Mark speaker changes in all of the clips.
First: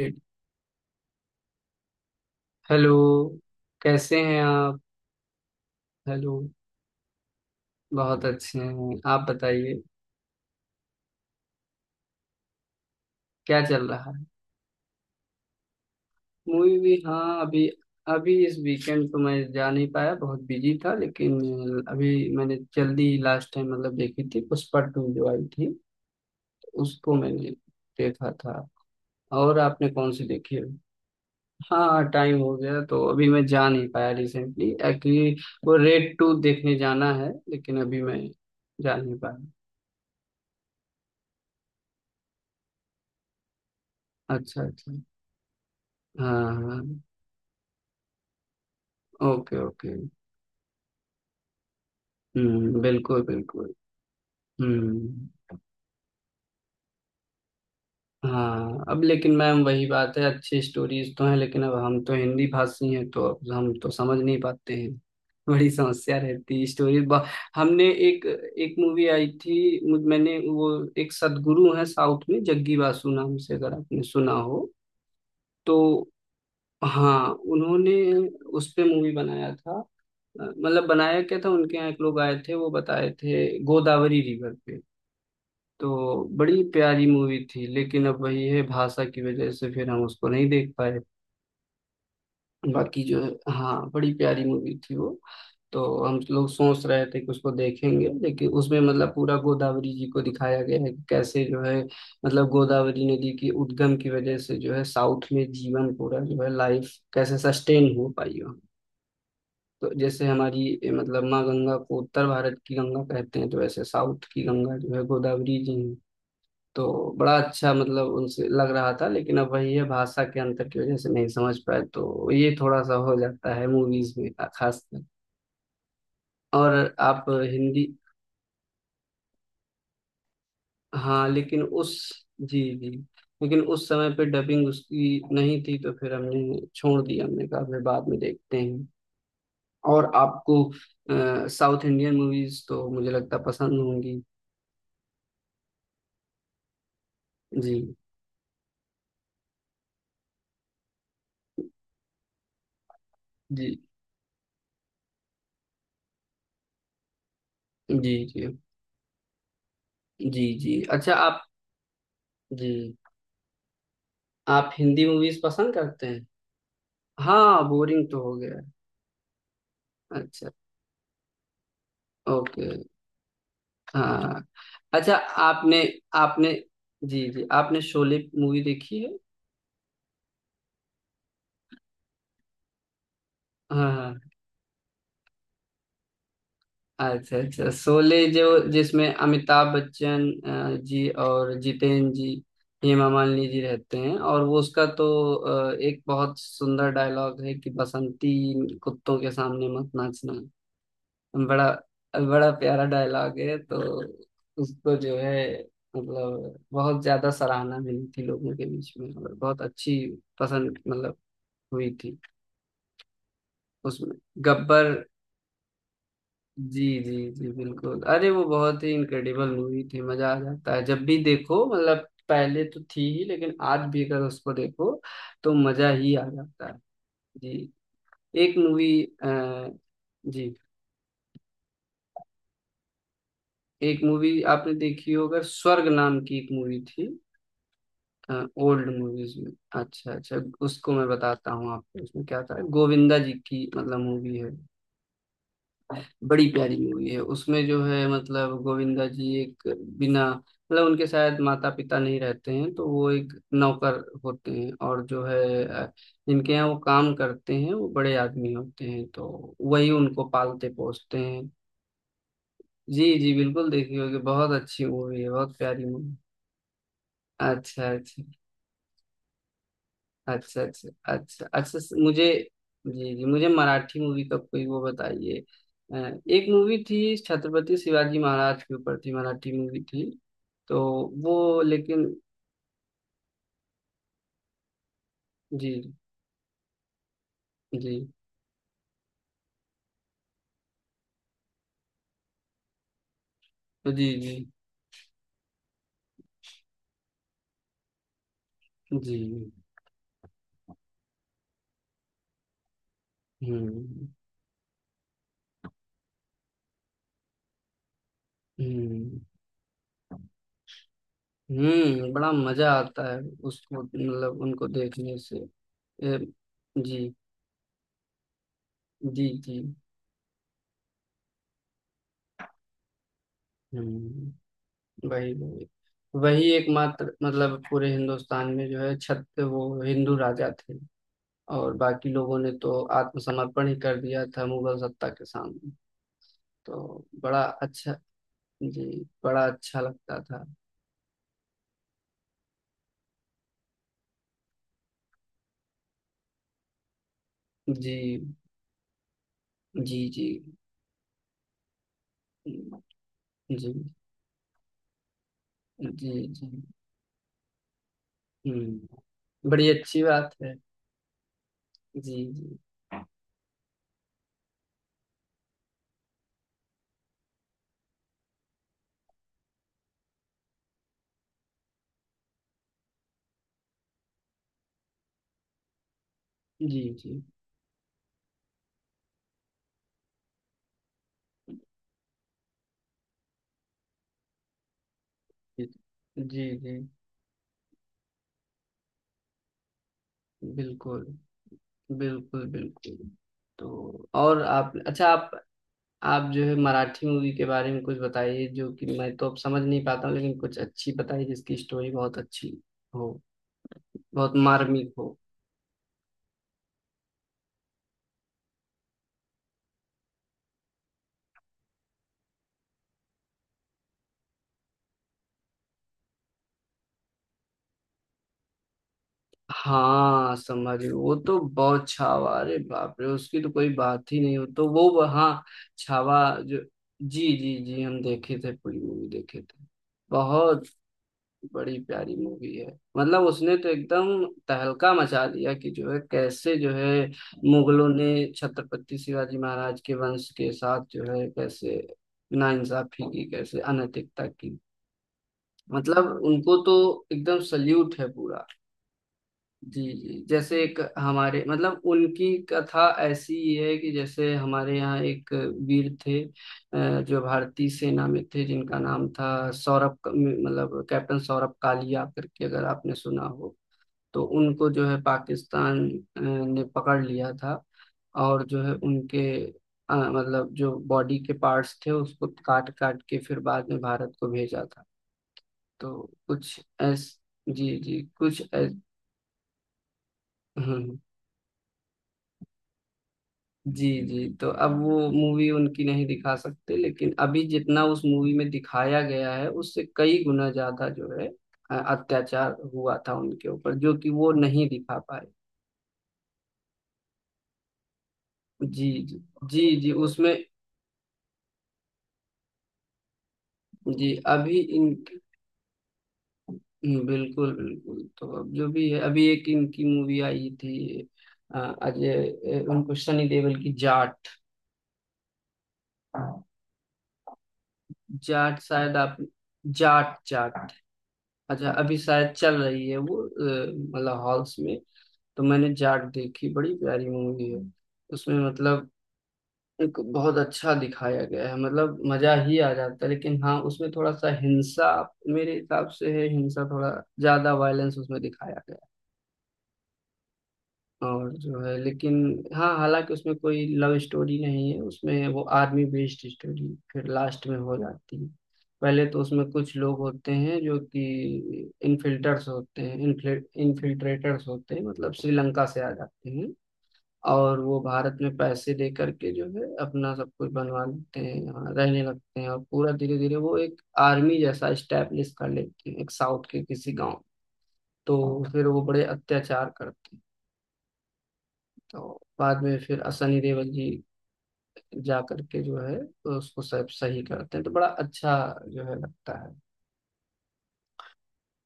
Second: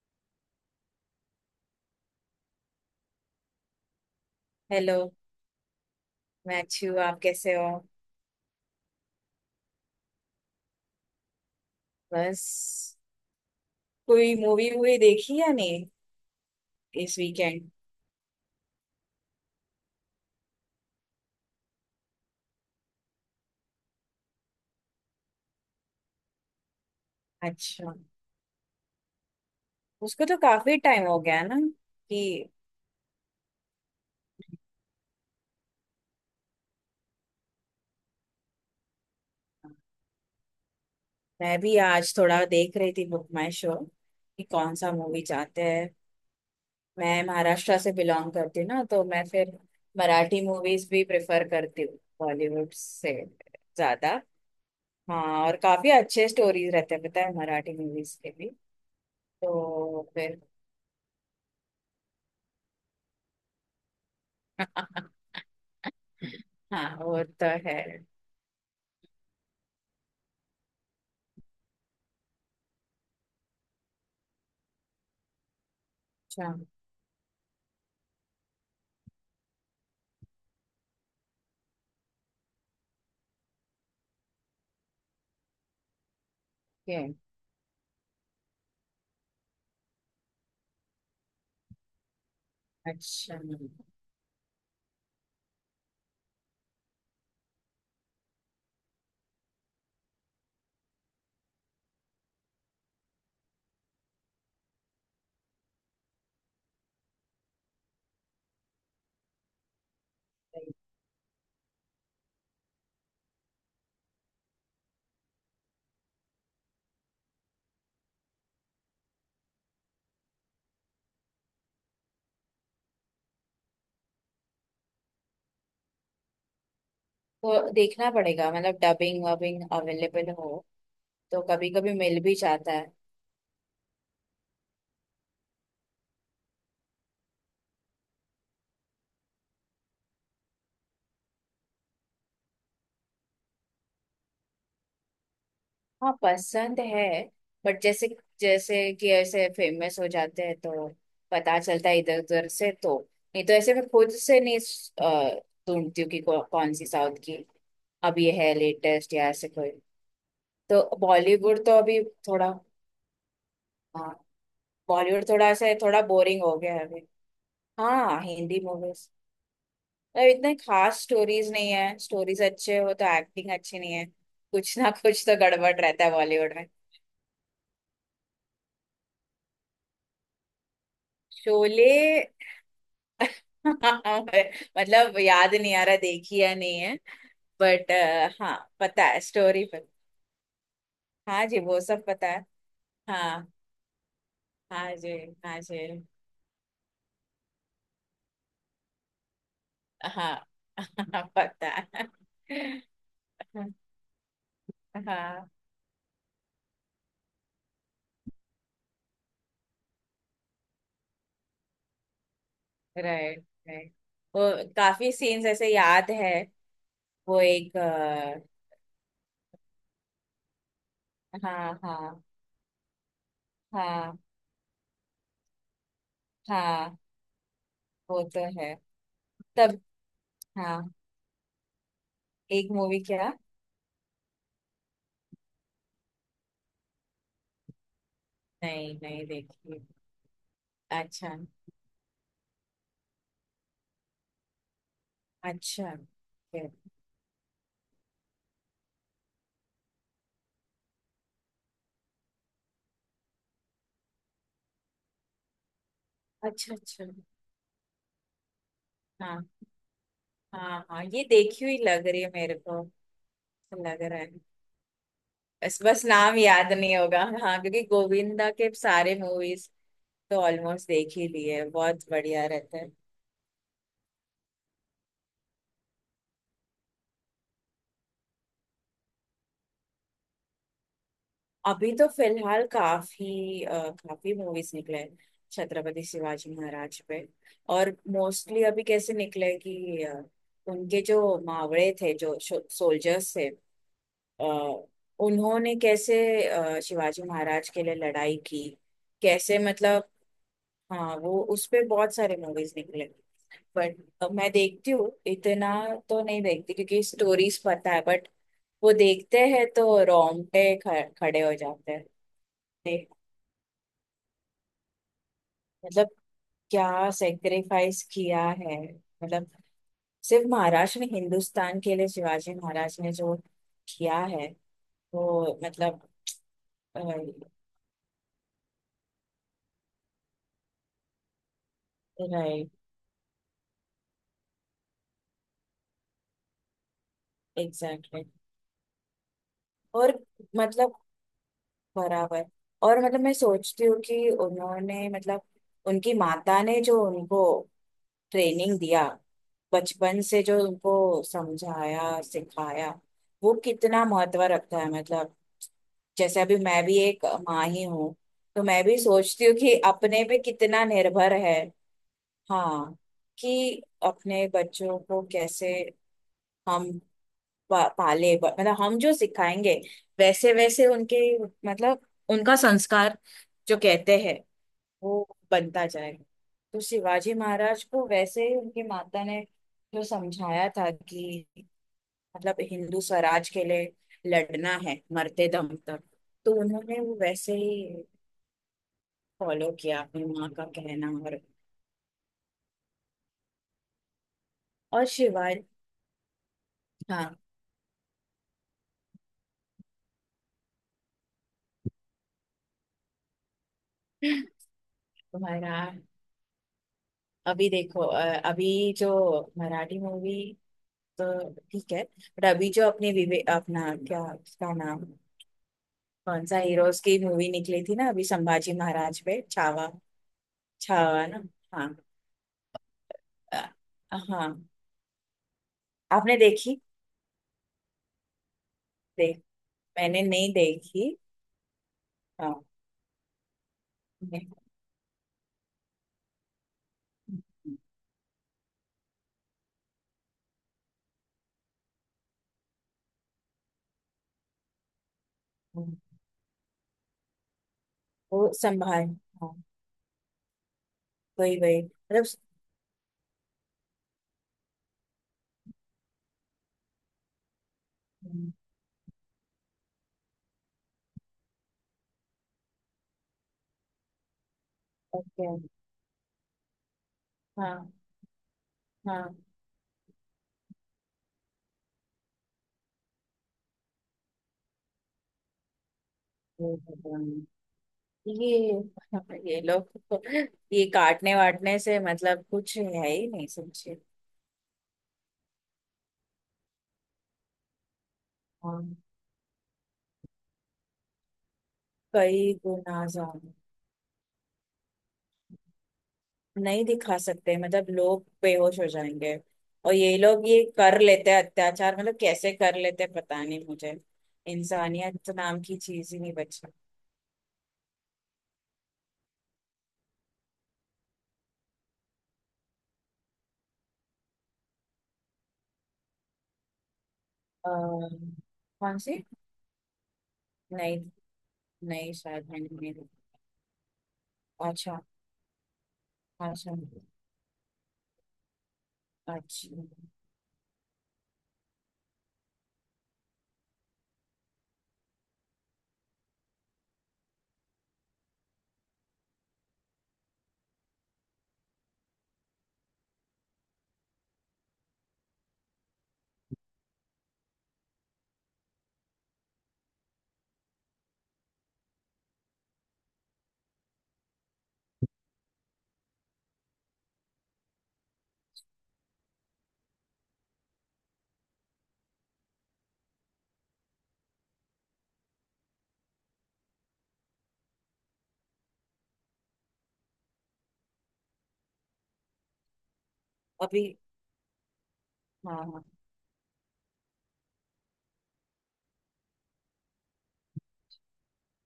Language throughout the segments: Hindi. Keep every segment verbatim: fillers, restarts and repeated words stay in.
Speaker 1: एक- हेलो। कैसे हैं आप?
Speaker 2: हेलो।
Speaker 1: हेलो।
Speaker 2: मैं अच्छी हूँ। आप कैसे हो।
Speaker 1: बहुत अच्छे हैं। आप बताइए,
Speaker 2: बस।
Speaker 1: क्या चल रहा है?
Speaker 2: कोई मूवी वूवी देखी या नहीं
Speaker 1: मूवी भी,
Speaker 2: इस
Speaker 1: हाँ, अभी।
Speaker 2: वीकेंड।
Speaker 1: अभी इस वीकेंड तो मैं जा नहीं पाया, बहुत बिजी था लेकिन अभी मैंने जल्दी लास्ट टाइम मतलब देखी थी, पुष्पा टू जो आई थी तो उसको मैंने
Speaker 2: अच्छा।
Speaker 1: देखा था। और आपने कौन सी
Speaker 2: उसको तो
Speaker 1: देखी है?
Speaker 2: काफी टाइम हो गया ना।
Speaker 1: हाँ, टाइम
Speaker 2: कि
Speaker 1: हो गया तो अभी मैं जा नहीं पाया रिसेंटली, एक्चुअली वो रेड टू देखने जाना है लेकिन अभी मैं जा नहीं पाया।
Speaker 2: मैं भी आज थोड़ा देख रही थी बुक माई शो कि
Speaker 1: अच्छा
Speaker 2: कौन
Speaker 1: अच्छा।
Speaker 2: सा मूवी चाहते हैं।
Speaker 1: हाँ।
Speaker 2: मैं महाराष्ट्र से बिलोंग करती हूँ ना, तो मैं फिर
Speaker 1: ओके ओके।
Speaker 2: मराठी मूवीज भी प्रेफर करती हूँ बॉलीवुड
Speaker 1: हम्म,
Speaker 2: से
Speaker 1: बिल्कुल बिल्कुल।
Speaker 2: ज्यादा। हाँ,
Speaker 1: हम्म।
Speaker 2: और काफी अच्छे स्टोरीज रहते हैं पता है मराठी मूवीज के भी।
Speaker 1: हाँ। अब लेकिन मैम, वही
Speaker 2: तो
Speaker 1: बात है,
Speaker 2: फिर
Speaker 1: अच्छी स्टोरीज तो हैं लेकिन अब हम तो हिंदी भाषी हैं तो अब हम तो समझ नहीं पाते हैं, बड़ी समस्या रहती है स्टोरी।
Speaker 2: हाँ वो तो है।
Speaker 1: हमने एक एक मूवी आई थी। मुझ- मैंने वो, एक सदगुरु है साउथ में जग्गी वासु नाम से, अगर आपने सुना हो तो।
Speaker 2: अच्छा।
Speaker 1: हाँ, उन्होंने उस पे मूवी बनाया था। मतलब बनाया क्या था, उनके यहाँ एक लोग आए थे, वो बताए थे गोदावरी रिवर पे। तो बड़ी प्यारी
Speaker 2: ये।
Speaker 1: मूवी थी लेकिन अब वही है, भाषा की वजह से फिर हम उसको नहीं देख पाए। बाकी जो है,
Speaker 2: अच्छा।
Speaker 1: हाँ बड़ी प्यारी मूवी थी वो। तो हम लोग सोच रहे थे कि उसको देखेंगे लेकिन उसमें मतलब पूरा गोदावरी जी को दिखाया गया है कि कैसे जो है, मतलब गोदावरी नदी की उद्गम की वजह से जो है साउथ में जीवन पूरा जो है लाइफ कैसे सस्टेन हो पाई वहाँ। तो जैसे हमारी ए, मतलब माँ गंगा को उत्तर भारत की गंगा कहते हैं, तो वैसे साउथ की गंगा जो है गोदावरी जी हैं। तो बड़ा अच्छा मतलब उनसे लग रहा था लेकिन अब वही है, भाषा के अंतर की वजह से नहीं समझ पाए, तो ये थोड़ा सा हो जाता है मूवीज में, खासकर। और आप
Speaker 2: वो
Speaker 1: हिंदी।
Speaker 2: देखना पड़ेगा मतलब डबिंग वबिंग अवेलेबल हो
Speaker 1: हाँ
Speaker 2: तो
Speaker 1: लेकिन
Speaker 2: कभी
Speaker 1: उस।
Speaker 2: कभी मिल भी
Speaker 1: जी
Speaker 2: जाता
Speaker 1: जी।
Speaker 2: है।
Speaker 1: लेकिन उस समय पे डबिंग उसकी नहीं थी तो फिर हमने छोड़ दिया, हमने कहा फिर बाद में देखते हैं। और आपको साउथ इंडियन मूवीज तो मुझे लगता पसंद होंगी।
Speaker 2: हाँ पसंद है।
Speaker 1: जी।
Speaker 2: बट जैसे जैसे कि ऐसे फेमस हो जाते हैं तो पता चलता है इधर उधर से। तो नहीं तो
Speaker 1: जी
Speaker 2: ऐसे मैं खुद से नहीं अ, ढूंढती हूँ कि कौ, कौन सी साउथ की
Speaker 1: जी।
Speaker 2: अब ये
Speaker 1: जी
Speaker 2: है लेटेस्ट या ऐसे कोई।
Speaker 1: जी। जी।
Speaker 2: तो
Speaker 1: अच्छा आप।
Speaker 2: बॉलीवुड तो अभी थोड़ा।
Speaker 1: जी।
Speaker 2: हाँ
Speaker 1: आप हिंदी
Speaker 2: बॉलीवुड
Speaker 1: मूवीज
Speaker 2: थोड़ा ऐसे
Speaker 1: पसंद
Speaker 2: थोड़ा
Speaker 1: करते हैं?
Speaker 2: बोरिंग हो गया है अभी।
Speaker 1: हाँ, बोरिंग
Speaker 2: हाँ
Speaker 1: तो हो गया।
Speaker 2: हिंदी मूवीज, मतलब
Speaker 1: अच्छा।
Speaker 2: इतने खास स्टोरीज नहीं है। Stories
Speaker 1: okay.
Speaker 2: अच्छे हो तो एक्टिंग अच्छी नहीं है,
Speaker 1: हाँ।
Speaker 2: कुछ ना
Speaker 1: अच्छा।
Speaker 2: कुछ तो गड़बड़
Speaker 1: आपने।
Speaker 2: रहता है बॉलीवुड
Speaker 1: आपने।
Speaker 2: में।
Speaker 1: जी जी, आपने शोले मूवी देखी है?
Speaker 2: शोले
Speaker 1: हाँ।
Speaker 2: मतलब याद नहीं आ रहा देखी या नहीं है।
Speaker 1: हाँ, अच्छा अच्छा,
Speaker 2: बट
Speaker 1: शोले जो
Speaker 2: हाँ पता
Speaker 1: जिसमें
Speaker 2: है स्टोरी
Speaker 1: अमिताभ
Speaker 2: पर।
Speaker 1: बच्चन अ, जी,
Speaker 2: हाँ
Speaker 1: और
Speaker 2: जी वो सब
Speaker 1: जितेंद्र
Speaker 2: पता
Speaker 1: जी,
Speaker 2: है।
Speaker 1: हेमा मालिनी
Speaker 2: हाँ।
Speaker 1: जी रहते हैं, और वो उसका
Speaker 2: हाँ जी।
Speaker 1: तो
Speaker 2: हाँ
Speaker 1: अ,
Speaker 2: जी।
Speaker 1: एक बहुत सुंदर डायलॉग है कि बसंती कुत्तों के सामने मत नाचना।
Speaker 2: हाँ पता
Speaker 1: बड़ा
Speaker 2: है
Speaker 1: बड़ा प्यारा डायलॉग है, तो उसको जो
Speaker 2: हाँ।
Speaker 1: है, मतलब बहुत ज्यादा सराहना मिली थी लोगों के बीच में, और बहुत अच्छी पसंद मतलब हुई थी।
Speaker 2: Right right.
Speaker 1: उसमें
Speaker 2: वो
Speaker 1: गब्बर।
Speaker 2: काफी सीन्स ऐसे याद है।
Speaker 1: जी जी
Speaker 2: वो
Speaker 1: जी
Speaker 2: एक।
Speaker 1: बिल्कुल, अरे वो बहुत ही इनक्रेडिबल मूवी थी, मजा आ जाता है जब भी देखो,
Speaker 2: हाँ
Speaker 1: मतलब
Speaker 2: हाँ।
Speaker 1: पहले तो थी ही लेकिन आज भी
Speaker 2: हाँ।
Speaker 1: अगर उसको देखो तो मजा ही आ जाता है।
Speaker 2: हाँ।
Speaker 1: जी।
Speaker 2: वो तो
Speaker 1: एक
Speaker 2: है।
Speaker 1: मूवी।
Speaker 2: तब।
Speaker 1: जी,
Speaker 2: हाँ। एक मूवी क्या।
Speaker 1: एक मूवी आपने देखी होगा, स्वर्ग नाम की एक मूवी थी, ओल्ड
Speaker 2: नहीं नहीं
Speaker 1: मूवीज में।
Speaker 2: देखी।
Speaker 1: अच्छा अच्छा। उसको मैं
Speaker 2: अच्छा
Speaker 1: बताता हूँ आपको, उसमें क्या था, गोविंदा जी की मतलब मूवी है।
Speaker 2: अच्छा।
Speaker 1: बड़ी
Speaker 2: फिर-
Speaker 1: प्यारी मूवी है, उसमें जो है मतलब गोविंदा जी एक, बिना मतलब उनके शायद माता पिता नहीं रहते हैं तो वो एक नौकर होते हैं, और जो है अ, जिनके यहाँ
Speaker 2: अच्छा
Speaker 1: वो
Speaker 2: अच्छा।
Speaker 1: काम करते हैं वो बड़े आदमी होते हैं,
Speaker 2: हाँ
Speaker 1: तो वही उनको पालते
Speaker 2: हाँ हाँ
Speaker 1: पोसते
Speaker 2: ये
Speaker 1: हैं।
Speaker 2: देखी हुई लग रही है मेरे को।
Speaker 1: जी जी बिल्कुल, देखी
Speaker 2: लग
Speaker 1: होगी,
Speaker 2: रहा है।
Speaker 1: बहुत अच्छी मूवी है, बहुत
Speaker 2: बस
Speaker 1: प्यारी
Speaker 2: बस
Speaker 1: मूवी।
Speaker 2: नाम याद नहीं होगा हाँ, क्योंकि
Speaker 1: अच्छा अच्छा।
Speaker 2: गोविंदा के सारे मूवीज तो
Speaker 1: अच्छा
Speaker 2: ऑलमोस्ट
Speaker 1: अच्छा।
Speaker 2: देख ही
Speaker 1: अच्छा
Speaker 2: लिए,
Speaker 1: अच्छा। स-
Speaker 2: बहुत
Speaker 1: मुझे,
Speaker 2: बढ़िया रहते हैं।
Speaker 1: जी जी, मुझे मराठी मूवी का कोई वो बताइए। अ, एक मूवी थी छत्रपति शिवाजी महाराज के ऊपर थी, मराठी मूवी थी तो वो
Speaker 2: अभी
Speaker 1: लेकिन।
Speaker 2: तो फिलहाल काफी अ, काफी मूवीज निकले हैं
Speaker 1: जी।
Speaker 2: छत्रपति शिवाजी महाराज पे।
Speaker 1: जी
Speaker 2: और मोस्टली अभी कैसे निकले कि अ, उनके जो मावड़े थे, जो सोल्जर्स थे,
Speaker 1: जी। जी
Speaker 2: अ, उन्होंने कैसे अ, शिवाजी महाराज के लिए लड़ाई की,
Speaker 1: जी।
Speaker 2: कैसे मतलब। हाँ वो उस पे बहुत सारे मूवीज निकले।
Speaker 1: हम्म।
Speaker 2: बट मैं देखती हूँ इतना तो नहीं देखती क्योंकि स्टोरीज पता है। बट वो
Speaker 1: हम्म।
Speaker 2: देखते हैं तो रोंगटे ख- खड़े हो जाते हैं।
Speaker 1: हम्म, बड़ा मजा आता
Speaker 2: देख-
Speaker 1: है उसको, मतलब उनको देखने से।
Speaker 2: मतलब
Speaker 1: ए, जी
Speaker 2: क्या सेक्रीफाइस किया है,
Speaker 1: जी
Speaker 2: मतलब
Speaker 1: जी।
Speaker 2: सिर्फ महाराष्ट्र नहीं हिंदुस्तान के लिए शिवाजी महाराज ने जो किया है
Speaker 1: हम्म। वही
Speaker 2: वो
Speaker 1: वही,
Speaker 2: मतलब।
Speaker 1: वही एकमात्र
Speaker 2: राइट।
Speaker 1: मतलब पूरे हिंदुस्तान में जो है, छत, वो हिंदू राजा थे, और बाकी लोगों ने तो आत्मसमर्पण ही कर दिया था मुगल सत्ता के सामने, तो बड़ा अच्छा।
Speaker 2: एग्जैक्टली।
Speaker 1: जी। बड़ा अच्छा
Speaker 2: और
Speaker 1: लगता था।
Speaker 2: मतलब बराबर। और मतलब मैं सोचती हूँ कि उन्होंने, मतलब उनकी माता ने जो उनको
Speaker 1: जी
Speaker 2: ट्रेनिंग दिया
Speaker 1: जी।
Speaker 2: बचपन
Speaker 1: जी
Speaker 2: से, जो उनको समझाया
Speaker 1: जी।
Speaker 2: सिखाया, वो कितना महत्व रखता है, मतलब
Speaker 1: जी
Speaker 2: जैसे
Speaker 1: जी।
Speaker 2: अभी मैं भी एक माँ ही हूँ तो मैं भी सोचती
Speaker 1: हम्म,
Speaker 2: हूँ
Speaker 1: बड़ी
Speaker 2: कि
Speaker 1: अच्छी
Speaker 2: अपने
Speaker 1: बात
Speaker 2: पे
Speaker 1: है।
Speaker 2: कितना निर्भर है।
Speaker 1: जी जी।
Speaker 2: हाँ, कि अपने बच्चों को कैसे हम पा, पाले, ब- मतलब हम जो सिखाएंगे वैसे वैसे उनके मतलब उनका संस्कार जो कहते हैं वो बनता जाएगा।
Speaker 1: जी
Speaker 2: तो
Speaker 1: जी।
Speaker 2: शिवाजी महाराज को वैसे ही उनकी माता ने जो समझाया था कि मतलब हिंदू स्वराज के लिए लड़ना है मरते
Speaker 1: जी
Speaker 2: दम तक,
Speaker 1: जी।
Speaker 2: तो
Speaker 1: जी
Speaker 2: उन्होंने वो वैसे ही फॉलो किया अपनी माँ का
Speaker 1: बिल्कुल
Speaker 2: कहना, और।
Speaker 1: बिल्कुल बिल्कुल। तो और आप,
Speaker 2: और
Speaker 1: अच्छा आप
Speaker 2: शिवाय।
Speaker 1: आप जो है मराठी मूवी
Speaker 2: हाँ
Speaker 1: के बारे में कुछ बताइए जो कि मैं तो अब समझ नहीं पाता हूँ, लेकिन कुछ अच्छी बताइए जिसकी स्टोरी बहुत अच्छी हो, बहुत मार्मिक हो।
Speaker 2: तुम्हारा। अभी देखो अ, अभी जो मराठी मूवी तो ठीक है। बट अभी जो अपने विवे अपना क्या, क्या नाम, कौन सा हीरोज की मूवी निकली थी ना अभी संभाजी महाराज पे छावा।
Speaker 1: हाँ, समझ गए। वो
Speaker 2: छावा
Speaker 1: तो
Speaker 2: ना।
Speaker 1: बहुत,
Speaker 2: हाँ।
Speaker 1: छावा, अरे बाप रे, उसकी तो
Speaker 2: अ,
Speaker 1: कोई बात ही नहीं, हो
Speaker 2: हाँ।
Speaker 1: तो वो हाँ। छावा
Speaker 2: आपने
Speaker 1: जो,
Speaker 2: देखी।
Speaker 1: जी जी जी, हम देखे थे, पूरी मूवी
Speaker 2: देख।
Speaker 1: देखे थे।
Speaker 2: मैंने नहीं
Speaker 1: बहुत,
Speaker 2: देखी।
Speaker 1: बड़ी प्यारी मूवी
Speaker 2: हाँ।
Speaker 1: है, मतलब उसने तो एकदम
Speaker 2: मैं-
Speaker 1: तहलका मचा दिया कि जो है कैसे जो है, मुगलों ने छत्रपति शिवाजी महाराज के वंश के साथ जो है कैसे नाइंसाफी की, कैसे अनैतिकता की, मतलब उनको तो एकदम सल्यूट है पूरा।
Speaker 2: वो संभाल। हाँ
Speaker 1: जी जी, जैसे एक हमारे
Speaker 2: वही
Speaker 1: मतलब
Speaker 2: वही मतलब।
Speaker 1: उनकी कथा ऐसी है कि जैसे हमारे यहाँ एक वीर थे अ, जो भारतीय सेना में थे, जिनका नाम था सौरभ, क- मतलब कैप्टन सौरभ कालिया करके, अगर आपने सुना हो तो। उनको जो है
Speaker 2: ओके।
Speaker 1: पाकिस्तान अ, ने पकड़ लिया था,
Speaker 2: हाँ
Speaker 1: और जो है उनके
Speaker 2: हाँ।
Speaker 1: अ, मतलब जो बॉडी के पार्ट्स थे उसको काट काट के फिर बाद में भारत को भेजा था। तो कुछ ऐस
Speaker 2: हम्म,
Speaker 1: जी जी, कुछ
Speaker 2: ये
Speaker 1: ऐस,
Speaker 2: ये लोग तो, ये
Speaker 1: हम्म,
Speaker 2: काटने वाटने से मतलब कुछ है ही नहीं
Speaker 1: जी
Speaker 2: समझे।
Speaker 1: जी। तो अब वो मूवी उनकी नहीं दिखा सकते लेकिन अभी जितना उस मूवी में
Speaker 2: हाँ
Speaker 1: दिखाया गया है उससे कई गुना ज्यादा जो है अ,
Speaker 2: कई
Speaker 1: अत्याचार हुआ
Speaker 2: गुना
Speaker 1: था उनके
Speaker 2: ज्यादा
Speaker 1: ऊपर, जो कि वो नहीं दिखा पाए।
Speaker 2: नहीं दिखा सकते, मतलब लोग बेहोश हो
Speaker 1: जी जी।
Speaker 2: जाएंगे।
Speaker 1: जी जी
Speaker 2: और ये
Speaker 1: उसमें।
Speaker 2: लोग ये कर लेते हैं अत्याचार, मतलब कैसे कर लेते हैं पता नहीं मुझे।
Speaker 1: जी, अभी इन।
Speaker 2: इंसानियत नाम की चीज ही नहीं बची।
Speaker 1: हम्म, बिल्कुल बिल्कुल। तो अब जो भी है अभी एक इनकी मूवी आई थी, अ, अजय, अ, उनको, सनी देओल की जाट।
Speaker 2: अ,
Speaker 1: जाट शायद
Speaker 2: कौन
Speaker 1: आप,
Speaker 2: सी।
Speaker 1: जाट जाट,
Speaker 2: नहीं
Speaker 1: अच्छा अभी
Speaker 2: नहीं
Speaker 1: शायद
Speaker 2: शायद
Speaker 1: चल
Speaker 2: मैंने
Speaker 1: रही
Speaker 2: नहीं
Speaker 1: है वो
Speaker 2: देखी।
Speaker 1: अ, मतलब हॉल्स में।
Speaker 2: अच्छा।
Speaker 1: तो मैंने जाट देखी,
Speaker 2: अच्छा।
Speaker 1: बड़ी प्यारी मूवी है, उसमें मतलब
Speaker 2: अच्छा।
Speaker 1: एक बहुत अच्छा दिखाया गया है, मतलब मजा ही आ जाता है, लेकिन हाँ उसमें थोड़ा सा हिंसा मेरे हिसाब से है, हिंसा थोड़ा ज्यादा वायलेंस उसमें दिखाया गया है। और जो है लेकिन, हाँ हालांकि उसमें कोई लव स्टोरी नहीं है, उसमें वो आर्मी बेस्ड स्टोरी फिर लास्ट में हो जाती है। पहले तो उसमें कुछ लोग होते हैं जो कि इनफिल्टर्स होते हैं, इनफिल्ट्रेटर्स होते हैं, मतलब श्रीलंका से आ जाते हैं, और वो भारत में पैसे दे करके जो है अपना सब कुछ बनवा लेते हैं, यहाँ रहने लगते हैं, और पूरा धीरे धीरे वो एक आर्मी जैसा स्टैब्लिश कर लेते हैं एक साउथ के किसी गांव। तो फिर वो बड़े अत्याचार करते हैं, तो बाद में फिर सनी देओल
Speaker 2: अभी।
Speaker 1: जी जा
Speaker 2: हाँ
Speaker 1: करके जो
Speaker 2: हाँ।
Speaker 1: है उसको सब सही करते हैं, तो बड़ा अच्छा जो है लगता है।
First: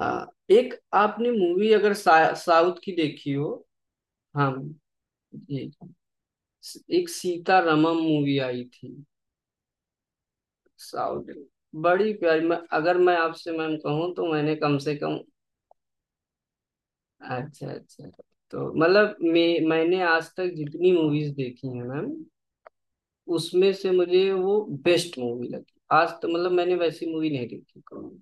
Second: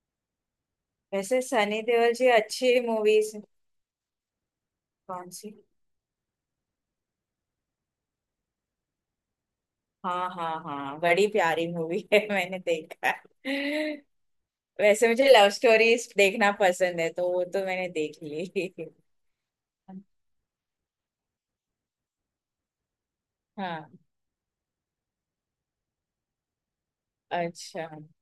Speaker 1: हाँ, एक आपने
Speaker 2: वैसे
Speaker 1: मूवी
Speaker 2: सनी
Speaker 1: अगर
Speaker 2: देओल जी
Speaker 1: सा, साउथ
Speaker 2: अच्छी
Speaker 1: की देखी
Speaker 2: मूवीज,
Speaker 1: हो। हाँ।
Speaker 2: कौन सी।
Speaker 1: जी। एक सीता रमम मूवी आई थी,
Speaker 2: हाँ हाँ हाँ बड़ी
Speaker 1: साउथ,
Speaker 2: प्यारी मूवी
Speaker 1: बड़ी
Speaker 2: है
Speaker 1: प्यारी। मैं
Speaker 2: मैंने
Speaker 1: अगर
Speaker 2: देखा
Speaker 1: मैं आपसे मैम
Speaker 2: है।
Speaker 1: कहूँ तो मैंने कम से
Speaker 2: वैसे
Speaker 1: कम।
Speaker 2: मुझे लव स्टोरीज देखना पसंद है तो वो तो
Speaker 1: अच्छा
Speaker 2: मैंने
Speaker 1: अच्छा।
Speaker 2: देख ली
Speaker 1: तो मतलब मैं मैंने आज तक जितनी मूवीज देखी हैं मैम, उसमें से
Speaker 2: हाँ।
Speaker 1: मुझे वो बेस्ट मूवी लगी आज तो, मतलब मैंने वैसी मूवी नहीं देखी
Speaker 2: अच्छा
Speaker 1: कोई।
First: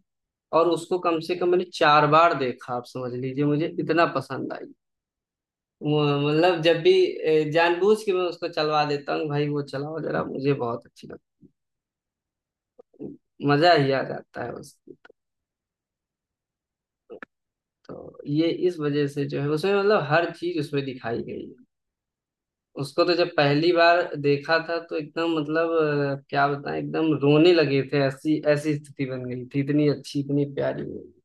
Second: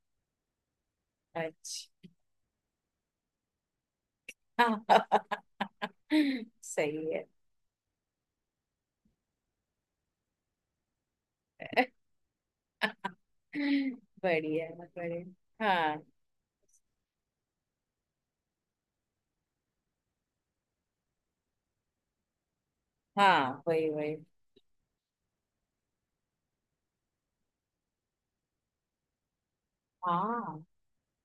Speaker 1: और उसको कम से कम मैंने चार बार देखा, आप समझ लीजिए मुझे इतना पसंद आई।
Speaker 2: अच्छा।
Speaker 1: वो- मतलब जब भी,
Speaker 2: सही है।
Speaker 1: ए, जानबूझ के मैं उसको चलवा देता हूँ, भाई वो चलाओ जरा, मुझे बहुत अच्छी लगती है, मजा ही आ जाता है
Speaker 2: बढ़िया।
Speaker 1: उसकी।
Speaker 2: बढ़िया हाँ।
Speaker 1: तो ये इस वजह से जो है उसमें मतलब हर चीज उसमें दिखाई गई है, उसको तो जब
Speaker 2: हाँ
Speaker 1: पहली
Speaker 2: वही
Speaker 1: बार
Speaker 2: वही।
Speaker 1: देखा था तो एकदम मतलब अ, क्या बताएं, एकदम रोने लगे थे, ऐसी ऐसी स्थिति बन गई थी, इतनी अच्छी, इतनी
Speaker 2: हाँ
Speaker 1: प्यारी मूवी।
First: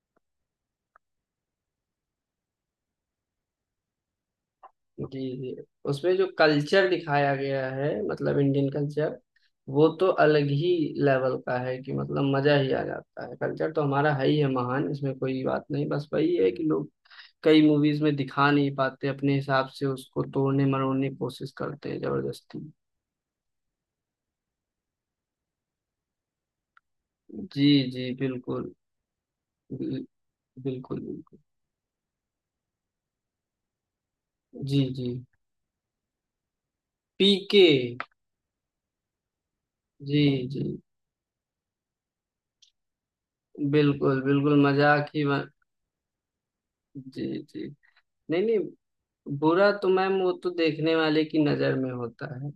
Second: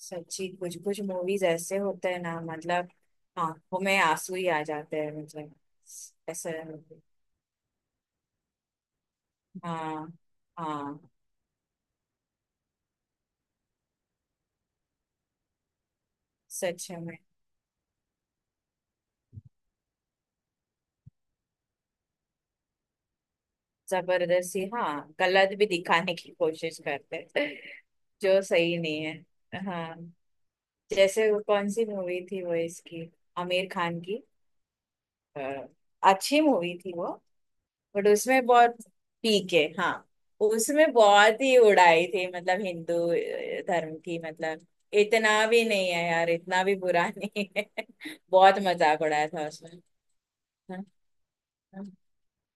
Speaker 2: सच्ची कुछ कुछ मूवीज ऐसे होते हैं ना, मतलब आंखों में आंसू ही आ जाते हैं
Speaker 1: जी जी।
Speaker 2: मतलब।
Speaker 1: उसमें जो
Speaker 2: ऐसा।
Speaker 1: कल्चर दिखाया गया है, मतलब इंडियन कल्चर, वो तो
Speaker 2: हाँ।
Speaker 1: अलग ही
Speaker 2: हाँ
Speaker 1: लेवल का है, कि मतलब मजा ही आ जाता है, कल्चर तो हमारा है ही है महान, इसमें कोई बात नहीं, बस वही है कि लोग
Speaker 2: सच में।
Speaker 1: कई मूवीज में दिखा नहीं पाते अपने हिसाब से, उसको तोड़ने मरोड़ने की कोशिश करते हैं जबरदस्ती।
Speaker 2: जबरदस्ती हाँ गलत भी दिखाने की कोशिश करते हैं,
Speaker 1: जी जी
Speaker 2: जो
Speaker 1: बिल्कुल।
Speaker 2: सही नहीं है हाँ।
Speaker 1: बिल- बिल्कुल
Speaker 2: जैसे वो
Speaker 1: बिल्कुल।
Speaker 2: कौन सी मूवी थी वो इसकी, आमिर खान की
Speaker 1: जी जी
Speaker 2: अ, अच्छी मूवी थी वो।
Speaker 1: पीके।
Speaker 2: बट उसमें बहुत। पीके हाँ।
Speaker 1: जी जी
Speaker 2: उसमें बहुत ही उड़ाई थी, मतलब हिंदू अ, धर्म की
Speaker 1: बिल्कुल बिल्कुल,
Speaker 2: मतलब।
Speaker 1: मजाक ही
Speaker 2: इतना
Speaker 1: बन।
Speaker 2: भी नहीं है यार, इतना भी बुरा
Speaker 1: जी
Speaker 2: नहीं है।
Speaker 1: जी। नहीं
Speaker 2: बहुत
Speaker 1: नहीं,
Speaker 2: मजाक उड़ाया था
Speaker 1: बुरा
Speaker 2: उसमें।
Speaker 1: तो मैम वो तो
Speaker 2: हाँ।
Speaker 1: देखने वाले की नजर
Speaker 2: हाँ।
Speaker 1: में होता है।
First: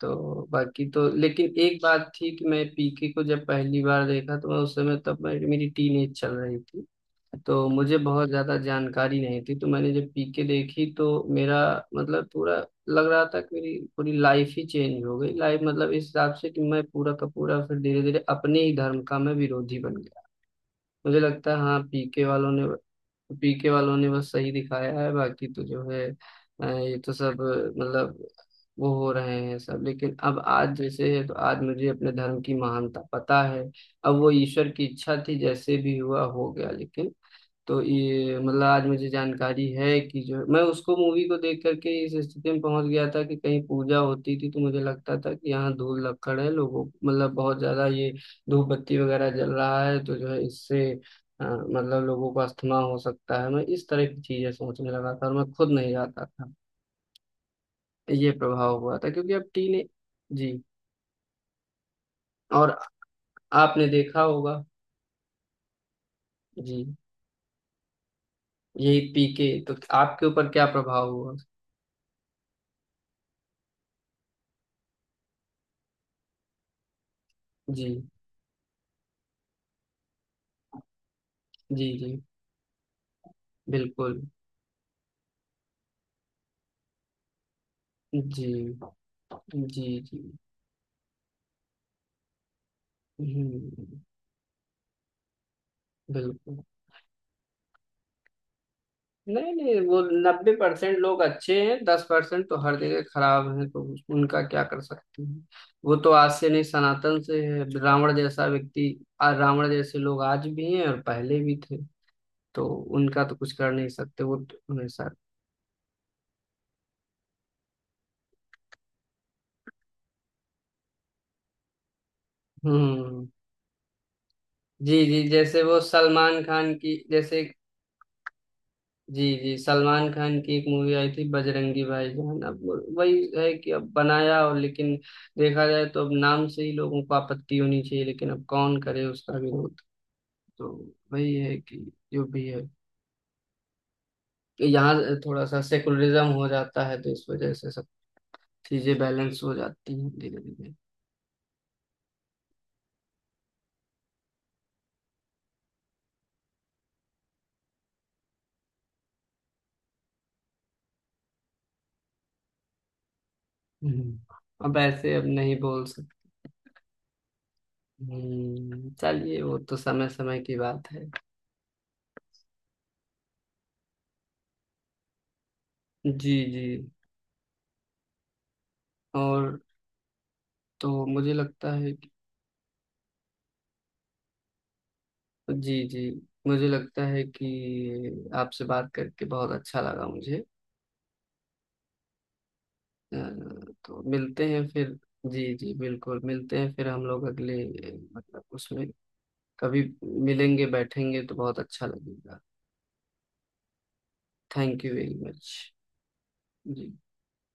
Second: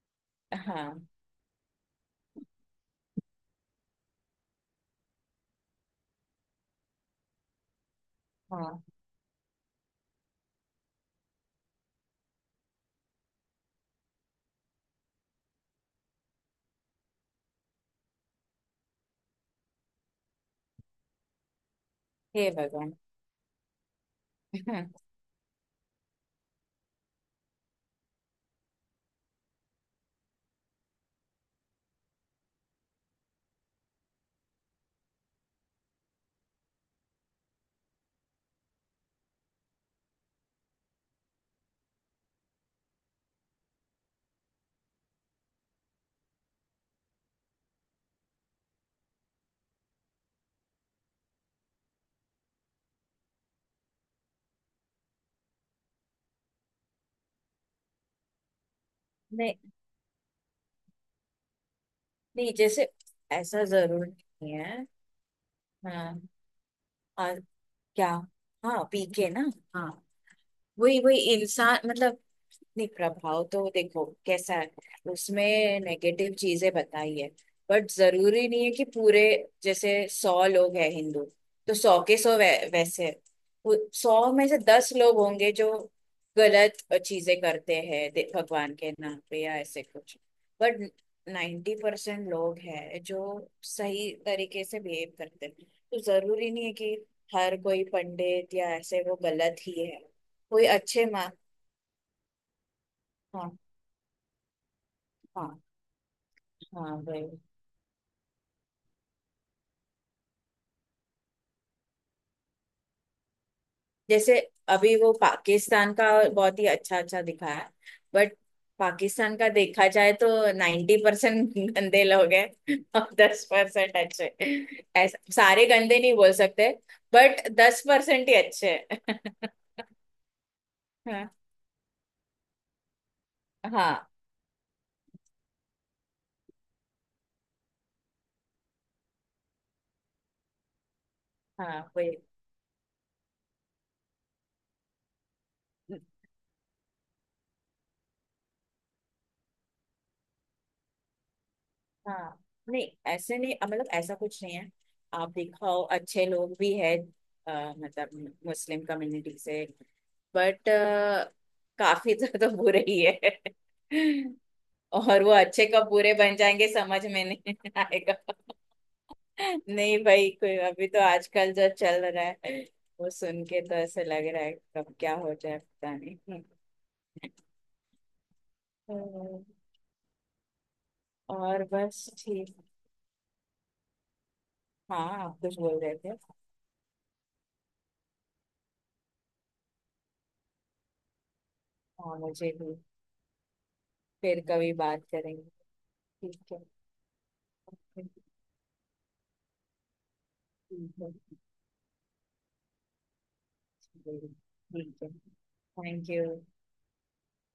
Speaker 1: तो बाकी
Speaker 2: हाँ।
Speaker 1: तो लेकिन एक बात थी कि मैं पीके को जब पहली बार देखा, तो मैं उस समय, तब मेरी मेरी टीनेज चल रही थी, तो मुझे बहुत ज्यादा
Speaker 2: हाँ,
Speaker 1: जानकारी नहीं थी, तो मैंने जब पीके देखी तो मेरा मतलब पूरा, लग रहा था कि मेरी पूरी लाइफ ही चेंज हो गई, लाइफ मतलब इस हिसाब से कि मैं पूरा का पूरा फिर धीरे धीरे अपने ही धर्म का मैं विरोधी बन गया। मुझे लगता है, हाँ पीके
Speaker 2: हे
Speaker 1: वालों
Speaker 2: भगवान।
Speaker 1: ने पीके वालों ने बस सही दिखाया है, बाकी तो जो है अ, ये तो सब, अ, मतलब वो हो रहे हैं सब, लेकिन अब आज जैसे है तो आज मुझे अपने धर्म की महानता पता है। अब वो ईश्वर की इच्छा थी, जैसे भी हुआ हो गया, लेकिन तो ये मतलब आज मुझे जानकारी है कि जो मैं उसको, मूवी को देख करके इस स्थिति में पहुंच गया था, कि कहीं पूजा होती थी तो मुझे लगता था कि यहाँ धूल लक्कड़ है लोगों, मतलब बहुत ज्यादा ये धूप बत्ती वगैरह जल रहा है, तो जो है इससे अ, मतलब लोगों को अस्थमा हो सकता है, मैं इस तरह की चीजें सोचने लगा था, और मैं खुद नहीं जाता था। ये प्रभाव हुआ था, क्योंकि अब
Speaker 2: नहीं
Speaker 1: टीने। जी।
Speaker 2: नहीं।
Speaker 1: और
Speaker 2: जैसे ऐसा
Speaker 1: आपने
Speaker 2: जरूर
Speaker 1: देखा
Speaker 2: नहीं
Speaker 1: होगा।
Speaker 2: है। हाँ।
Speaker 1: जी।
Speaker 2: और क्या। हाँ
Speaker 1: यही
Speaker 2: पीके ना।
Speaker 1: पीके तो
Speaker 2: हाँ
Speaker 1: आपके ऊपर क्या
Speaker 2: वही
Speaker 1: प्रभाव
Speaker 2: वही
Speaker 1: हुआ?
Speaker 2: इंसान मतलब। नहीं, प्रभाव तो देखो कैसा है। उसमें नेगेटिव चीजें बताई है,
Speaker 1: जी
Speaker 2: बट जरूरी नहीं है कि पूरे, जैसे सौ लोग हैं हिंदू, तो
Speaker 1: जी
Speaker 2: सौ
Speaker 1: जी
Speaker 2: के सौ वै, वैसे, वो
Speaker 1: बिल्कुल।
Speaker 2: सौ में से दस लोग होंगे जो गलत चीजें करते हैं, दे-
Speaker 1: जी
Speaker 2: भगवान के नाम पे या ऐसे
Speaker 1: जी
Speaker 2: कुछ।
Speaker 1: जी।
Speaker 2: बट नाइन्टी परसेंट लोग हैं जो
Speaker 1: हम्म,
Speaker 2: सही तरीके से बिहेव करते हैं। तो जरूरी
Speaker 1: बिल्कुल।
Speaker 2: नहीं है कि हर कोई पंडित या ऐसे वो
Speaker 1: नहीं
Speaker 2: गलत ही
Speaker 1: नहीं,
Speaker 2: है।
Speaker 1: वो नब्बे
Speaker 2: कोई
Speaker 1: परसेंट
Speaker 2: अच्छे
Speaker 1: लोग
Speaker 2: मा।
Speaker 1: अच्छे हैं, दस परसेंट तो हर जगह खराब
Speaker 2: हाँ
Speaker 1: हैं, तो उस- उनका क्या कर सकते हैं।
Speaker 2: हाँ।
Speaker 1: वो तो आज से नहीं,
Speaker 2: हाँ
Speaker 1: सनातन
Speaker 2: वही।
Speaker 1: से है, रावण जैसा व्यक्ति, आ- रावण जैसे लोग आज भी हैं और पहले भी थे। तो उनका तो कुछ कर नहीं सकते, वो
Speaker 2: जैसे
Speaker 1: तो
Speaker 2: अभी
Speaker 1: हमेशा।
Speaker 2: वो पाकिस्तान का बहुत ही अच्छा अच्छा दिखाया। बट पाकिस्तान का देखा जाए तो नाइन्टी परसेंट गंदे लोग हैं और
Speaker 1: हम्म।
Speaker 2: दस परसेंट अच्छे।
Speaker 1: जी जी,
Speaker 2: ऐसा
Speaker 1: जैसे
Speaker 2: सारे
Speaker 1: वो
Speaker 2: गंदे नहीं बोल
Speaker 1: सलमान
Speaker 2: सकते
Speaker 1: खान की जैसे।
Speaker 2: बट दस परसेंट ही अच्छे हैं
Speaker 1: जी जी, सलमान खान की एक मूवी आई थी
Speaker 2: हाँ।
Speaker 1: बजरंगी भाईजान। अब वही है कि अब
Speaker 2: हाँ
Speaker 1: बनाया, और लेकिन देखा जाए तो अब नाम से ही लोगों को आपत्ति होनी चाहिए, लेकिन अब कौन करे उसका विरोध। तो वही है कि
Speaker 2: हाँ वही।
Speaker 1: जो भी है यहाँ थोड़ा सा सेकुलरिज्म हो जाता है, तो इस वजह से सब चीजें बैलेंस हो जाती हैं धीरे धीरे।
Speaker 2: हाँ नहीं ऐसे नहीं अ, मतलब ऐसा कुछ नहीं है। आप दिखाओ अच्छे लोग भी है अ, मतलब मुस्लिम कम्युनिटी से, बट काफी ज्यादा बुरे ही है।
Speaker 1: हम्म। अब ऐसे
Speaker 2: और
Speaker 1: अब
Speaker 2: वो
Speaker 1: नहीं
Speaker 2: अच्छे
Speaker 1: बोल
Speaker 2: कब
Speaker 1: सकते।
Speaker 2: बुरे बन जाएंगे समझ में नहीं आएगा।
Speaker 1: हम्म, चलिए वो तो
Speaker 2: नहीं
Speaker 1: समय
Speaker 2: भाई,
Speaker 1: समय की
Speaker 2: कोई अभी
Speaker 1: बात
Speaker 2: तो
Speaker 1: है।
Speaker 2: आजकल जो चल रहा है वो सुन के तो ऐसे लग रहा है कब क्या हो जाए पता नहीं।
Speaker 1: जी जी।
Speaker 2: तो,
Speaker 1: और तो मुझे
Speaker 2: और
Speaker 1: लगता है।
Speaker 2: बस ठीक हाँ। आप कुछ बोल
Speaker 1: जी
Speaker 2: रहे
Speaker 1: जी।
Speaker 2: थे।
Speaker 1: मुझे लगता है कि आपसे बात करके बहुत अच्छा लगा मुझे,
Speaker 2: हाँ मुझे भी।
Speaker 1: अ, तो
Speaker 2: फिर
Speaker 1: मिलते हैं
Speaker 2: कभी
Speaker 1: फिर।
Speaker 2: बात करेंगे।
Speaker 1: जी जी बिल्कुल,
Speaker 2: ठीक
Speaker 1: मिलते
Speaker 2: है।
Speaker 1: हैं फिर हम लोग, अगले मतलब उसमें, कभी मिलेंगे बैठेंगे तो बहुत अच्छा लगेगा। थैंक यू
Speaker 2: ठीक है।
Speaker 1: Very much.
Speaker 2: Thank you.
Speaker 1: Ji.